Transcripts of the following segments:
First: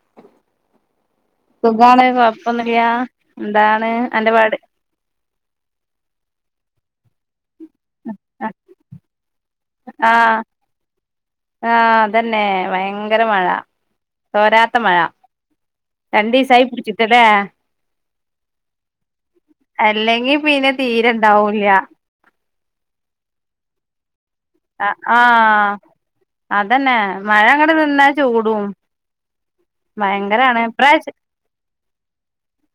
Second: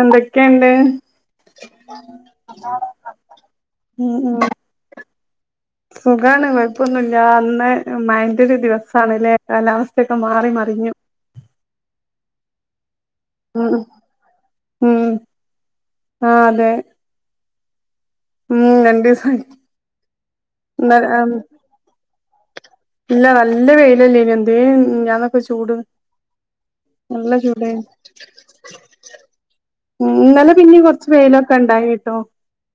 എന്തൊക്കെണ്ട് സുഖാണ് കൊഴപ്പൊന്നുല്ല എന്താണ് ഉം അന്റെപാട്. ഖാണ് കൊഴപ്പൊന്നുല്ല ൻ ന്ന് മഴന്റെ ഒരു ദിവസാണ് ല്ലേ കാലാവസ്ഥയൊക്കെ മാറി മറിഞ്ഞു. അതെന്നെ ഭയ ങ്കര മഴ ഉം തോരാത്ത മഴ ഉം ആ രണ്ടീസായി അതെ പിടിച്ചിട്ട് ല്ലെ. ഉം രണ്ടിസായി. അല്ലെങ്കിൽ പിന്നെ തീരെണ്ടാവുല്ല. ഇല്ല നല്ല വെയിലല്ലേയ്നോ എന്തെന്നു ആഹ് മിഞാന്നോക്കെ ആഹ് ചൂട്. അതന്നെ നല്ല മഴ അങ്ങട് ചൂടേയ് നിന്നാ ചൂടും ഉം ഇന്നലെ ഭയങ്കരാണ് പിന്നീംകൊറച്ച് വെയ്ലൊക്കെ ണ്ടായിൻട്ടോ.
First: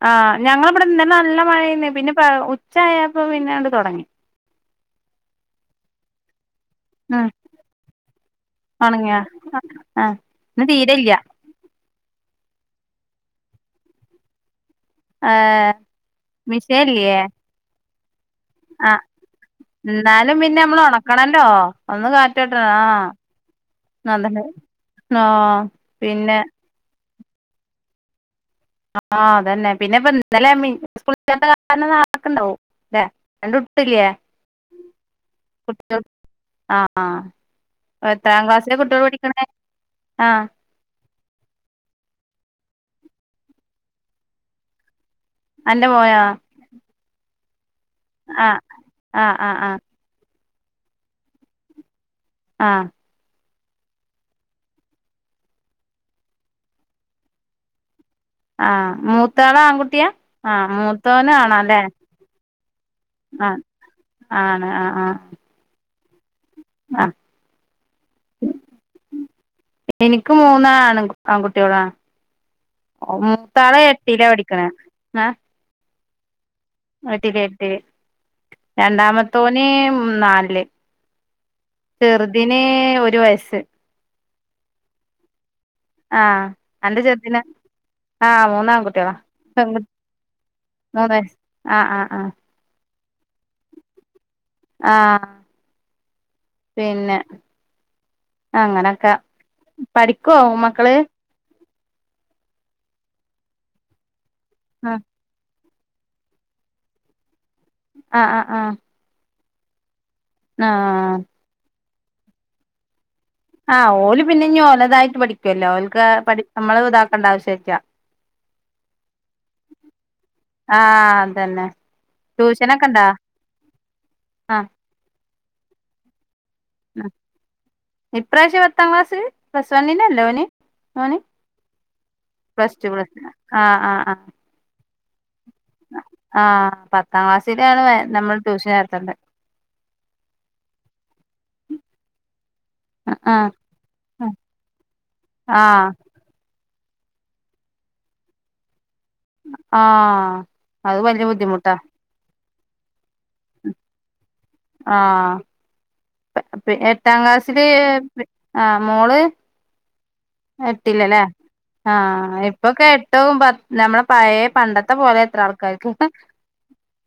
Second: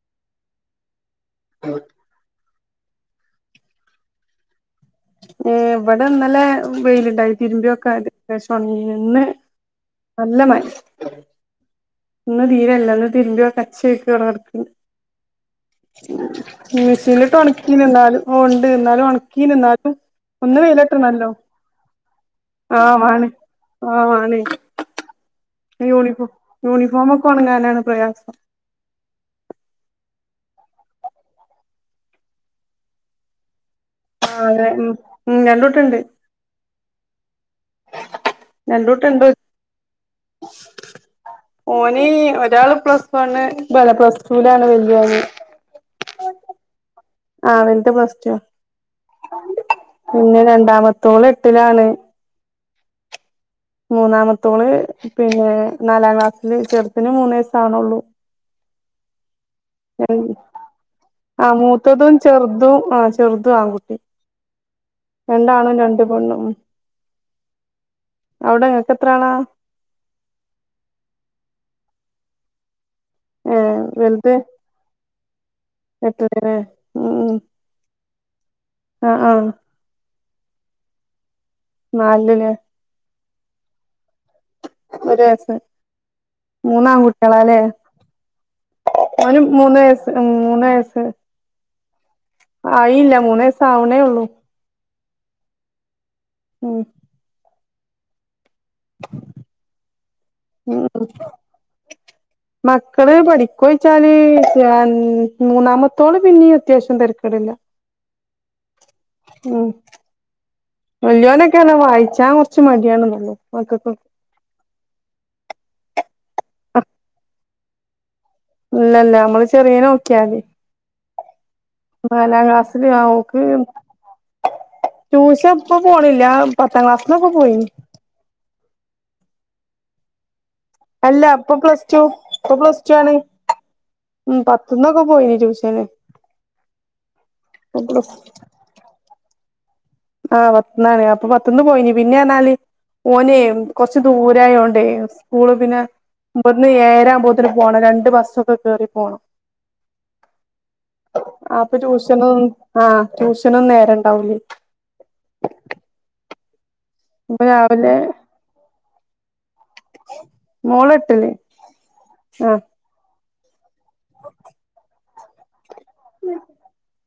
ആ് ഞങ്ങളെവിടെ ഇന്നലെ നല്ല മഴേന്ന് പിന്നെ പ ഉച്ച ച്ചായപ്പ പിന്നണ്ട് തൊടങ്ങി. ഏ ഇവിടെ ന്നലെ ഉം വെയിലുണ്ടായി തിരുമ്പിയൊക്കെ അത് അത്യാശം ഒണങ്ങിങ്ക്ണ് ഒണങ്ങിയോ ഇന്ന് ആഹ് നല്ല മഴ. ഇന്ന് തീരെല്ല ന്ന് തീരെല്ല ന്ന് തിരുമ്മ്മ്പിയതൊക്കെ അച്ചേല്ക്ക് അവടെ കെടക്ക്ണ്ട്. ഏഹ് മിഷീനില്ലേ മിഷേൻലിട്ട് ഒണക്കീന്ന് ന്നാലുംഉണ്ട് ഇന്നാലും ഉണക്കീൻ ന്നാലും. ന്നാലും പിന്നെ നമ്മള് ഒണക്കണല്ലോ ഒന്ന് കാറ്റോട്ടണ ആ. ആ ആണ്. യൂണിഫോ പിന്നെ യൂണിഫോമൊക്കെ ഒണങ്ങാനാണ് പ്രയാസം. ആ അതെന്നെ പിന്നെ പ്പൊ ഇന്നലെ [inaudible] ട്ട് ഇല്ലേ ആഹ് അതെ ഉം ഉം രണ്ടൂട്ടണ്ട് കുട്ട്യോൾക് ആ ആ എത്രാം ക്ലാസ്സില കുട്ട്യാള് രണ്ടൂട്ടണ്ട് പഠിക്കണേ ആ ഓൻ ഒരാള് പ്ലസ് വണ്ണ് അല്ല പ്ലസ്ടൂലാണ് വല്യോന് അന്റെ മോനോ ആ വൽത് പ്ലസ് ടൂ ആ ആ ആ ആ പിന്നെ രണ്ട്. രാണ്ടമത്തോള് എട്ടിലാണ്. ആ മൂന്നാമത്തോള് പിന്നെ നാലാം ക്ലാസ്സില് ചെറുതിന് മൂന്നേസാവ്ണേള്ളൂ. ആ മൂ മൂത്താള് ആൺകുട്ടിയ ആ ആഹ് മൂത്തോനാണാല്ലേ മൂത്തതും ചെറുതും ആഹ് ആ. ചെറുതും ആൺകുട്ടി ആണ് ആ ആഹ രണ്ടാണും രണ്ട് പെണ്ണും അവിടെ ഇങ്ങക്ക് എത്രാളാ. എനിക്ക് മൂന്ന് ആണ് ആങ്കുട്ട്യോളാ. ഓ ഏ മൂത്താള് എട്ടില വലുത് പടിക്ക്ണേ [unintelligible] ഉം ഉം രണ്ടാമത്തോന് നാലില് നാലിലല്ലേ ചെറുതിന് ഒരു വയസ് ഒരു വയസ് ആഹ് അന്റെ ചെറുതിന് മൂന്നാംകുട്ട്യളാലെ ആഹ് മൂന്നാൺകുട്ടികളാ ഓന് മൂന്ന് വയസ്സ് ഉം മൂന്ന് വയസ്സ് ആ ആ ആ കയില്ല മൂന്നേസാവണേള്ളൂ ആ ഉം പിന്നെ അങ്ങനൊക്കെ പഠിക്കുവോ ഉം മക്കള് മക്കള് പഠിക്കോയ്ച്ചാല് രണ് ആഹ് മൂന്നാമ ത്തോള് പിന്നെം അത്യാവശ്യം തരക്കേടില്ല ആ ആ ആ ഉം വല്യോനൊക്കേണ് വായിച്ചാൻ കൊർച്ച് മടിയാണെന്നുള്ളൂ ആ ഓല് പിന്നെനി ഓലതായിട്ട് പഠിക്കുവല്ലോ ഓല്ക്ക് പഠി നമ്മള് ഇതാക്കേണ്ട ആവശ്യല്ല്യ ഇല്ലല്ല അമ്മള് ചെറിയെനെ ഓക്കിയാതി ആഹ് അതന്നെ നാലാം ട്യൂഷനൊക്കെ ക്ലാസില് ആ ഇണ്ടാ ഓക്ക് ആഹ് ട്യൂഷൻ പ്പ പോണില്ല പത്താം ക്ലാസ്സിന്നൊക്കെ പോയിനി ഇപ്രാവശ്യ പത്താം ക്ലാസ്സ് പ്ലസ് വണ്ണിലല്ലേ ഓന് മോന് അല്ല പ്പൊ പ്ലസ് ടു ഇപ്പൊ പ്ലസ് ടു ആണ് ഉം പത്തന്നൊക്കെ പോയി ട്യൂഷന് ആ പത്താം ക്ലാസ്സിലാണ് നമ്മൾ ട്യൂഷൻ ഏർത്തേണ്ടെ ആ പത്തന്നാണ് അപ്പൊ പത്ത്ന്ന് പോയിനി പിന്നെന്നാല് ഓനെ ആഹ് കൊറച്ച് ദൂരായോണ്ടേ സ്കൂള് പിന്നെ ആഹ് [unintelligible] ഇന്ന് ഏയരാമ്പോത്തിന് പോണം രണ്ട് ബസ്സൊക്കെ കേറിട്ട് പോണം ആഹ് അത് വല്യ ബുദ്ധിമുട്ടാ അപ്പൊ ട്യൂഷനൊ ആ ട്യൂഷനൊന്നും നേരണ്ടാവൂല്ലേ ആ എട്ടാം അപ്പൊ ക്ലാസ്സില് രാവിലെ ആ മോള് മോള് എട്ടിലല്ലെ എട്ടില് ആ ആ എപ്പൊക്കെ എ ട്ടുവും പ ഞമ്മളെ പയേ പണ്ടത്തെ പോലെ എത്രാൾക്കാര്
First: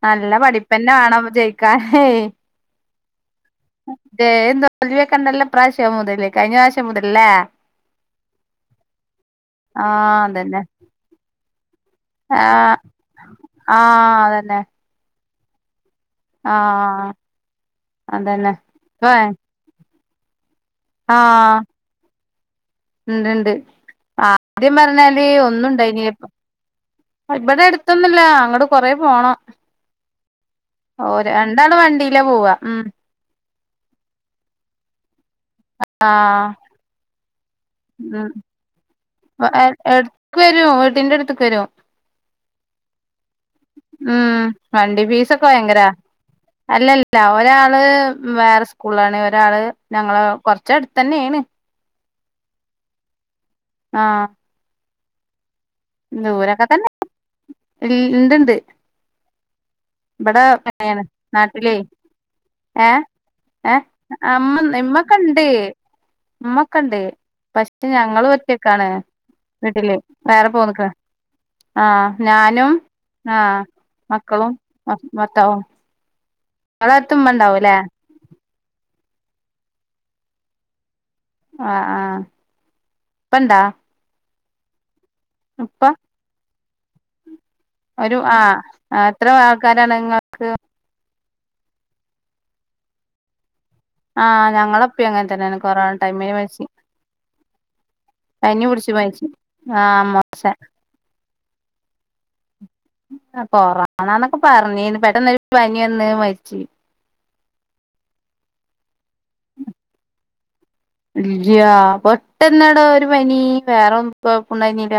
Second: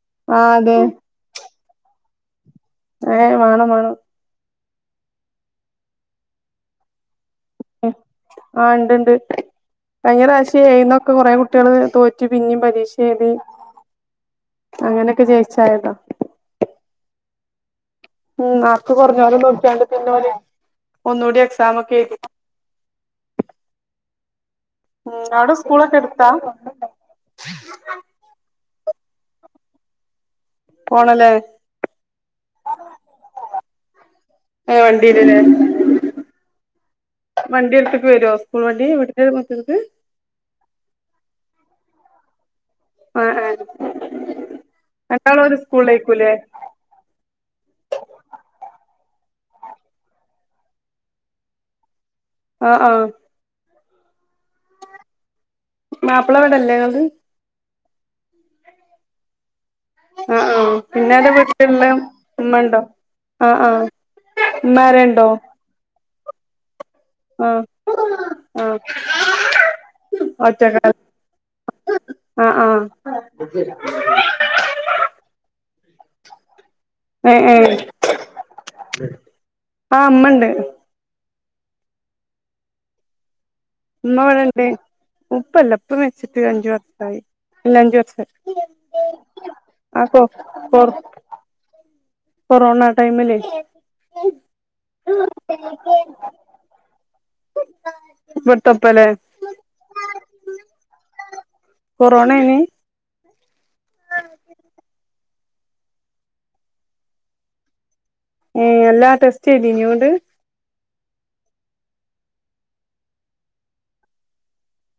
നല്ല ആ അതെ പഠിപ്പന്നെ വേണം ജയിക്കാനെ ഏ വേണം വേണം ലീവൊക്കണ്ടല്ലൊ ഇപ്രാവശ്യം മുതലേ കഴിഞ്ഞ പ്രാവശ്യം മുതല്ലേ ആ ഉണ്ട്ണ്ട് ആഹ് കഴിഞ്ഞ റാശ്യം അതന്നെ ഈഏയീന്നൊക്കെ കൊറെ കുട്ട്യേള് തോറ്റ് പിന്നെം ആഹ് പരീക്ഷെഴുതി ആഹ് അങ്ങനെയൊക്കെ ജയിച്ചായതാ ആ ഉം മാക്ക് കൊറഞ്ഞോലം നോക്കിയാണ്ട് പിന്നൊല് ആ ഇണ്ട്ണ്ട് ആദ്യം ഉം പറഞ്ഞാല് അവിടെ സ്കൂളൊക്കെ ഒന്നുംണ്ടേനില്ല എടുത്താ പ്പ ഇവിടെ അടുത്തൊന്നുല്ല അങ്ങടെ കൊറേ പോണം ഓര് പോണല്ലേ രണ്ടാള് വണ്ടിയിലാ പോവാ ഉം ഏ വണ്ടിലേ ആ വണ്ടി എടുത്തിട്ട് വരോ സ്കൂൾ വണ്ടി വീടിന്റെ എ മുറ്റത്ത്ക്ക് എട്ക്ക് വെരും വീടിൻ്റെടുത്ത്ക്ക് വെരും ആഹ് ആഹ് ഉം വണ്ടി രണ്ടാളും പീസൊക്കെ ഒരു വയങ്കര സ്കൂളിലേക്കൂല്ലേ അല്ലല്ല ഒരാള് വേറെ സ് ക്കൂളാണ് ഒരാള് ഞങ്ങളെ കൊറച്ചടുതന്നെയാണ് ആഹ ആഹ ആഹ മാപ്പിള എവിടല്ലേള്ളത് ഇ ഇണ്ട്ണ്ട് ഇവിടെ ആഹ് ആഹ് പിന്നെ അന്റെ നാട്ടിലേ വീട്ടിലുള്ള ഉമ്മ ഉണ്ടോ ഏ ആഹ് ഏ ആഹ് അമ്മ ഉമ്മാരുണ്ടോ ഇമ്മക്കെണ്ട് ഉണ്ട് ആഹ് പക്ഷെ ഞങ്ങൾ ആഹ് ഒറ്റക്കാണ് വീട്ടില് വേറെ ഒറ്റക്കാ പോന്നിരിക്കുന്നു ആ ആഹ് ഞാനും, ആഹ് ആ മക്കളും അതാ അവരെടുത്തു ഉമ്മ ഏ ഏ ഉണ്ടാവുമല്ലേ? ആ ഉമ്മയുണ്ട് ആ ആ ഇപ്പോഴുണ്ടോ? ഉമ്മ ഇവിടെയുണ്ട്. ഉപ്പയില്ല ഉപ്പ മരിച്ചിട്ട് അഞ്ചു വർഷമാ. യി ഇല്ല അഞ്ചു ഒരു ആഹ് വർഷമായി ആഹ് എത്ര ആൾക്കാരാണ് ആ നിങ്ങ പോ പോവ് കൊറോണ ടൈമിൽ ആ ഞങ്ങളുടെ ഉപ്പയും അങ്ങനെ തന്നെ ആണ് കൊറോണ ടൈമിൽ ആണ് മരിച്ചത്. പണി പിടിച്ചു ഇവിടുത്തപ്പല്ലേ മരിച്ചു ആ മോശ കൊറോണ ആയിരുന്നോ? കോറോണയെന്നൊക്കെ പറഞ്ഞിരുന്നു പെട്ടെന്നൊരു പനി വന്ന് മരിച്ചു. ഏ എല്ലാ ടെസ്റ്റ് ചെയ്തിരുന്നോ എന്നിട്ട്? ഇല്ലയാ പെട്ടെന്നടാ ഒരു പനി വേറെ ഒന്നും കൊഴപ്പണ്ടായിുന്നില്ല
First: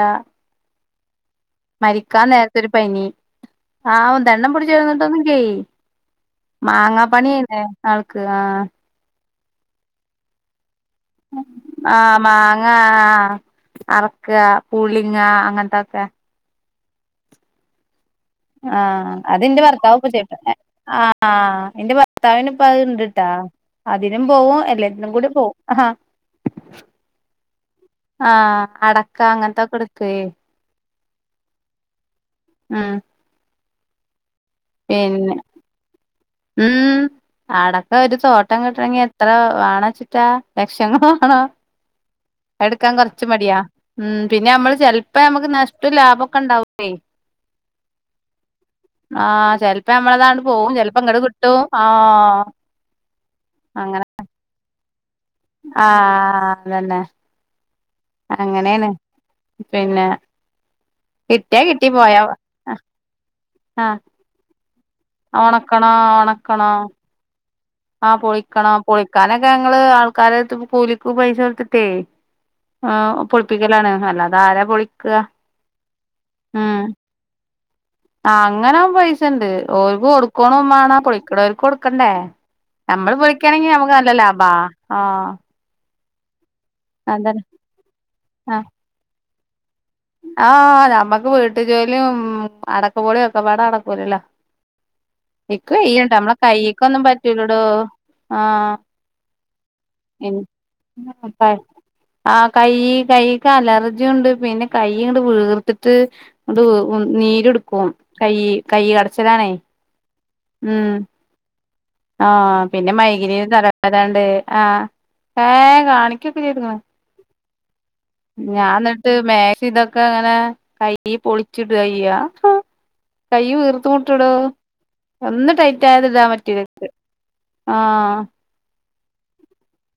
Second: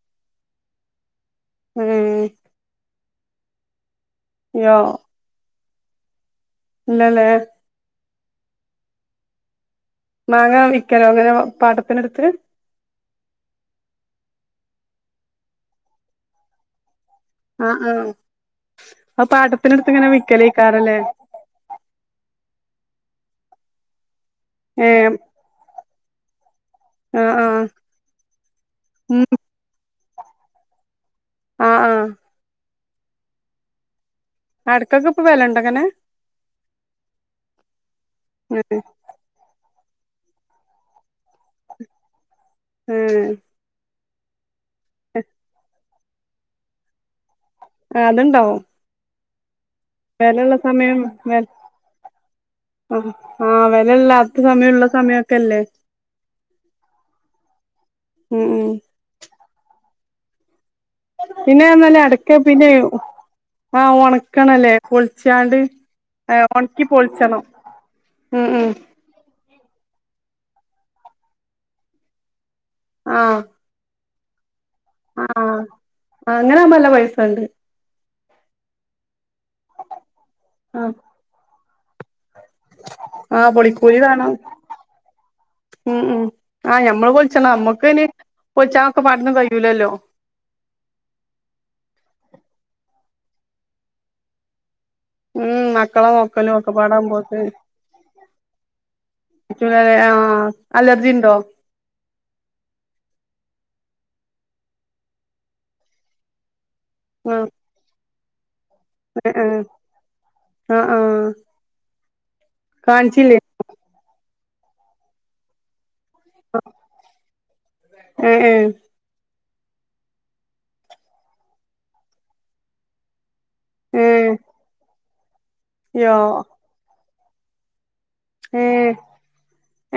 ഏഹ് മരിക്കാൻ നേരത്തൊരു പനി ആവു ദേണ്ണം പിടിച്ചു യോ കിടന്നിട്ടൊന്നുമില്ലെ ഏയ് മാങ്ങാ ഇല്ലല്ലേ പണിയായിരുന്നു ആൾക്ക് ആ മാങ്ങാ വിക്ക് ആ മാങ്ങ പറിക്കുക, പൊളിക്കുക അങ്ങനത്തെയൊക്കെ ആ ആ ആ അത് എന്റെ ഭർത്താവ് ഇപ്പോൾ ചെയ്യുന്നുണ്ട്. വിക്കലേക്കാരല്ലേ എന്റെ ഭർത്താവിന് ഇപ്പോൾ അത് ട്ടാ അതിനും പോവും എല്ലാത്തിനും ഏഹ് കൂടി പോവും ആ ആഹ് ആഹ് ആ അടക്ക ഉം അങ്ങനത്തയൊക്കെ എടുക്കുമെ ആ ആ ആ അടക്കയക്ക് ഇപ്പോൾ വിലയുണ്ടോ അങ്ങനെ? ഉം അടക്ക് ഒരു തോട്ടം ഏഹ് കിട്ടണമെങ്കിൽ എത്ര വേണമെന്നുവെച്ചിട്ടാ? ലക്ഷങ്ങല് വേണം ആണോ എടുക്കാൻ കുറച്ച് ഏഹ് മടിയാ ഉം പിന്നെ നമ്മൾ ചിലപ്പോൾ നമ്മുക്ക് നഷ്ടം എന്നിട്ടും ലാഭമൊക്കെ ഉണ്ടാകുമേ. ആ അതുണ്ടാവും. ആ ചിലപ്പോൾ നമ്മളുടേത് അങ്ങോട്ട് വെലള്ള പോകും. ചേല് സമയം വെ കിട്ടും ആ അങ്ങനെ ഉള്ള സമയമൊക്കെ ആ അതന്നെ ഉം ഉം അങ്ങനെതന്നെ പിന്നെ കിട്ടിയാ കിട്ടി പിന്നെയില്ലെ പോയാ അടക്ക പിന്നെ ആ ആഹ് ഉണക്കണമല്ലേ പൊളിച്ചുക്കൊണ്ട് ഒണക്കണോ ഉണക്കി പൊളിച്ചണം ആ ഉം ഉം പൊളിക്കണം പൊളിക്കുവാനൊക്കെ ഞങ്ങൾ ആൾക്കാരെ കൂലിക്ക് പൈസ കൊടുത്തിട്ടേ ് പൊളിപ്പിക്കലാണ് അല്ലാതെ ആരാ പൊളി ആ അങ്ങനെയാവുമ്പോൾ നല്ല പൈസയുണ്ട്. ആ അങ്ങനെ പൈസ ഉണ്ട് അവർക്ക് കൊടുക്കുകയും ആഹ് വേണം പൊളിക്കുന്നവർക്ക് കൊടുക്കെണ്ടേ? നമ്മൾ ആഹ് പൊളിക്കുകയാനെങ്കിൽ നമുക്ക് പൊളിക്കൂലി നല്ല വേണം ലാഭമാണ്. ആ ഉം ഉം ആ ഞമ്മൾ പൊളിക്കണം നമ്മുക്ക് അതിന് പൊളിക്കാനൊക്ക കൂടെ ഒന്നും കഴിയില്ലല്ലോ? ആ നമ്മക്ക് വീട്ടു ജോലിയും മ് അടക്ക പൊളിയും ഒക്കെപ്പാടെ നടക്കൂലല്ലോ ഉം ഇക്ക് മക്കളെ വയ്യട്ടോ നമ്മടെ നോക്കലും കൈയ്യിക്ക് ഒന്നും ഒക്കെപാടാവുമ്പോത്തിന് പറ്റില്ലടോ ആ പറ്റൂലല്ലേ എൻ ആഹ് [unintelligible] അലർജിണ്ടോ പ [unintelligible] ആ കയ്യ് കയ്യ് ഇൻക്ക് അലർജുണ്ട് പിന്നെ കൈയിങ്ങട്ട് വീർത്ത്ട്ട് ഇങ്ങട് ആഹ് നീര്ടുക്കും. കൈ കൈ കടച്ചിൽ ഏഹ് ആണേ ഏഹ് മ് ആഹ് ആഹ് ആ പിന്നെ കാണിച്ചില്ലേ മൈഗ്രീൻ തലവേ [unintelligible] നണ്ട് ആഹ് ആ കാണിക്കൊക്കെ ചെയ്തനു. ഏ ഏ ഞാന്നിട്ട് മേ ഇതൊക്കെ അങ്ങനെ കൈ പൊളിച്ചിടയൈയ്യ കൈ ഏ ഉയർത്തുമുട്ടെടോ ഒന്ന് ടൈറ്റ് ആയത് യോ ഇടാൻ പറ്റൂല്ലെനക്ക് ആഹ് ഏ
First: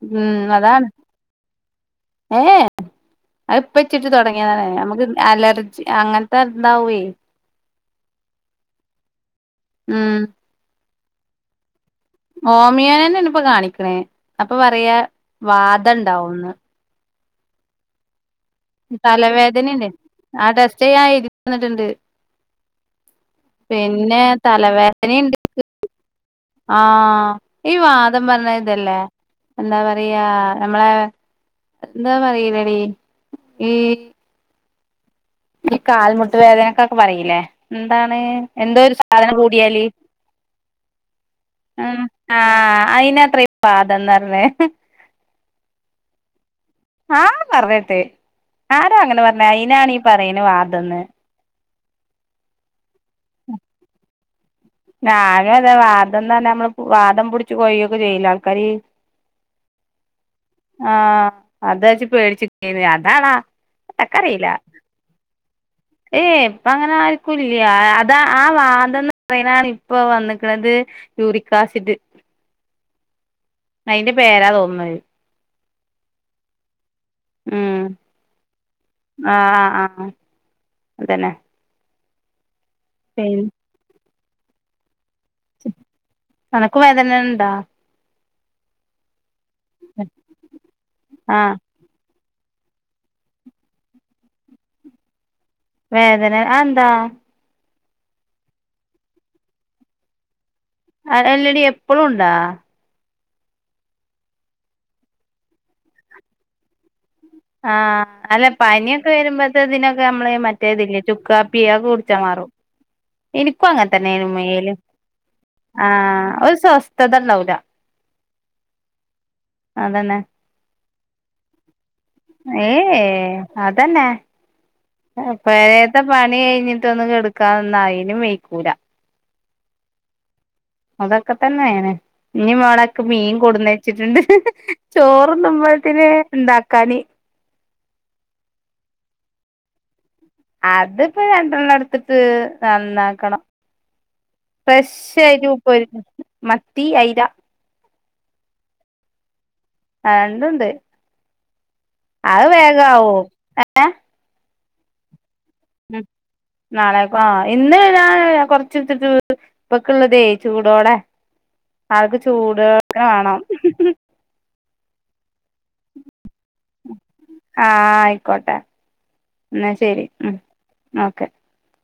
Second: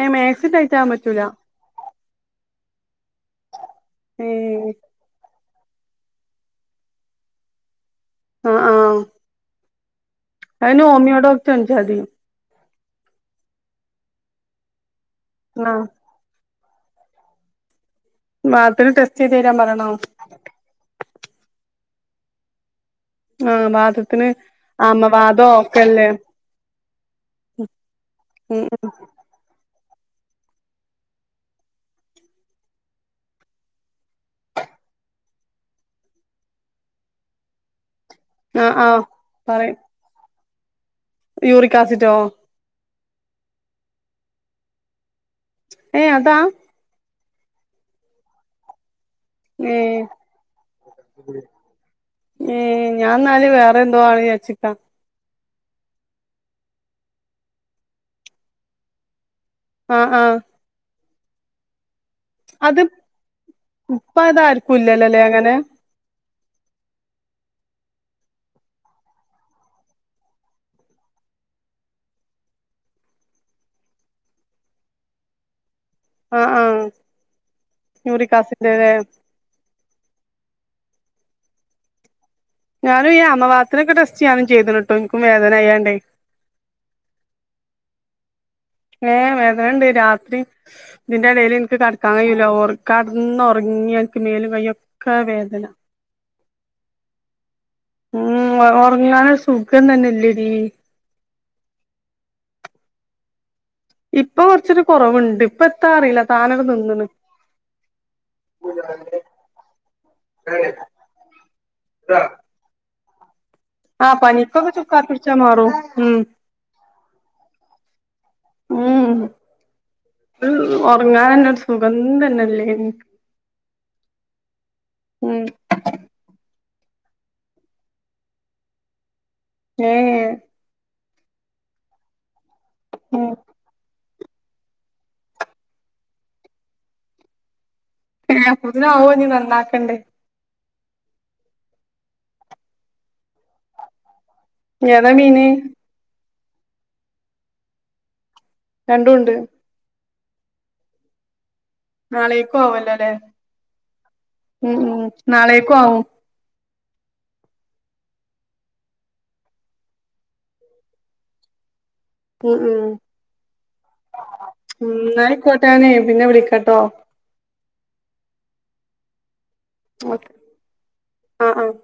ഏ ഉം മാക്സി അതാണ് ടൈറ്റാവമ്പറ്റൂല ഏഹ് അതിപ്പ ചിട്ട് ഏ തൊടങ്ങീതാണ് നമുക്ക് അലർ- അങ്ങനത്തെ എന്താവുവെ ആഹ് ആഹ് ഉം ഓമിയൊഡോക്ഡറെന്ച്ചാതി ഹോമിയോനെ തന്നാണിപ്പോ കാണിക്കണേ അപ്പൊ പറയാ ആ വാദം ഇണ്ടാവുന്ന്. വാതത്തിന് ടെസ്റ്റ് ചെയ്ത് തരാൻ തലവേദനിണ്ടെ പറയണോ ആഹ് ടെസ്റ്റെയ്യാൻ എഴുതി തന്നിട്ടുണ്ട് ആഹ് പിന്നെ വാതത്തിന് തലവേദനയുണ്ട് ആമവാതോ ഒക്കല്ലേ ആഹ് ഇവാതം പറഞ്ഞ ഉം ഇതല്ലേ എന്താ പറയാ ഞമ്മളെ എന്താ പറയിലടി ഈ ഈ കാൽമുട്ട് വേദനക്കൊക്കെ പറയില്ലേ ഉം താണ് ആ എന്തോ ആ ഒരു സാധനം പറയും കൂടിയാല്? യൂറിക് അം ആസിഡോ ആഹ് അയിനാത്രെ ഈവാതംന്ന് പറഞ്ഞെ ഏഹ് അതാ ആഹ് പറയട്ടെ ആരാങ്ങനെ പറഞ്ഞെ ഏ അയിനാണീ പറയന വാദന്ന്. ഞാന്നാല് വേറെ എന്തോ ആണ് വിചാച്ച് ഞാനുവതെ വാദന്നെമ്മള് വാദം പുടിച്ച് കൊയൊക്കെ ചെയ്യില്ലാൾക്കാര് ആഹ് ആഹ് ആഹ് അതാ [unintelligible] അതാണ ഇപ്പ നക്കറിയില്ല അതാർക്കും ഇല്ലല്ലോല്ലേ അങ്ങനെ ഏയ് ഇപ്പ അങ്ങനെ ആയിരിക്കുല്ല അതാ ആ വാതന്ന് അയിനാണിപ്പൊ വന്നക്കണത് യൂറിക്കാസിഡ് അയിന്റെ പേരാ തോന്നന്നത്. ആഹ് ആഹ് ഉം ആഹ് ആഹ് ആഹ് അതന്നെ ഞാനും ഈ അമവാത്തിനൊക്കെ ടെസ്റ്റ് ചെയ്യാനും ചെയ്തനിട്ടോ നിനക്ക് വേദനയുണ്ടാ? ഏഹ് വേതന്ണ്ട് രാത്രി ഇതിന്റെ ആഹ് ഇടേലെനിക്ക് കട കയ്യൂര്‍ ഒറ കടന്ന ഒറങ്ങി എനിക്ക് മേലും കയ്യൊക്കെ വേദ- വേദന അതെന്താ? ഉം ഒ ഒറങ്ങാനൊരു സുഖം തന്നില്ലെടീ അല്ലടി എപ്പഴുണ്ടാ? ഇപ്പൊ കുറച്ചൊരു കൊറവുണ്ട് ഇപ്പ എത്താ അറിയില്ല താനവി നിന്നണ്. ആഹ് അല്ല പനിയൊക്കെ വരുമ്പത്തെ ഇതിനൊക്കെ നമ്മള് മറ്റേ ഇതില്ലേ ചുക്കാപ്പി അക്കെ കുടിച്ചാമാറും [inaudible] ആഹ് പനിപ്പൊക്കെ ചുക്കാപികുടിച്ച മാറൂ ഉം ആഹ് ഒരു സ്വസ്ഥത ഉണ്ടാവൂല ഉം അതന്നെ ഒരു ഒറങ്ങാനന്നെ ഒരുസു ഏഹ് അതന്നെ ഉം പഴേത്തെ പണി കഴിഞ്ഞി- ടൊന്നും കെടുക്കാന്നായുലു മേക്കൂല ഹേ അതൊക്കെ തന്നെനയ്നെ ഇനി മേളക്ക് ഉം മീൻ കൂടുന്നെച്ചിട്ടുണ്ട് ചോറ്ന്നുമ്പോയത്തിന് ഇണ്ടാക്കാന് ഏ അപ്പോത്തിന് ആവോഞ്ഞ് നന്നാക്കണ്ടേ അത്പ്പൊ രണ്ടെണ്ണം എട്ത്ത്ട്ട് നന്നാക്കണം ഏതാ ഫ്രഷായിട്ട് മീന് ഇ [unintelligible] പൊരി [unintelligible] മത്തി അയിലാ രണ്ടുണ്ട് ആ രണ്ടുണ്ട് അത് നാളേക്കും ആവല്ലോല്ലേ വേഗാവും ഉം ഉം നാളേക്കും ആവും നാളേക്കു ആ ഇന്ന് ഞാൻ കൊറച്ച് എടത്ത്ട്ട് ഇപ്പക്ക്ള്ളത് ചൂടോടെ ആൾക്ക് ഉം ഉം ചൂടോട്ക്കവാണം ഉം ന്നാ ആയിക്കോട്ടെ നാനെ പിന്നെ വിളിക്കട്ടോ ആ ആയിക്കോട്ടെ ഇന്നാ ശെരി ഓക്കെ ഉം ഓക്കെ ആഹ് ആഹ്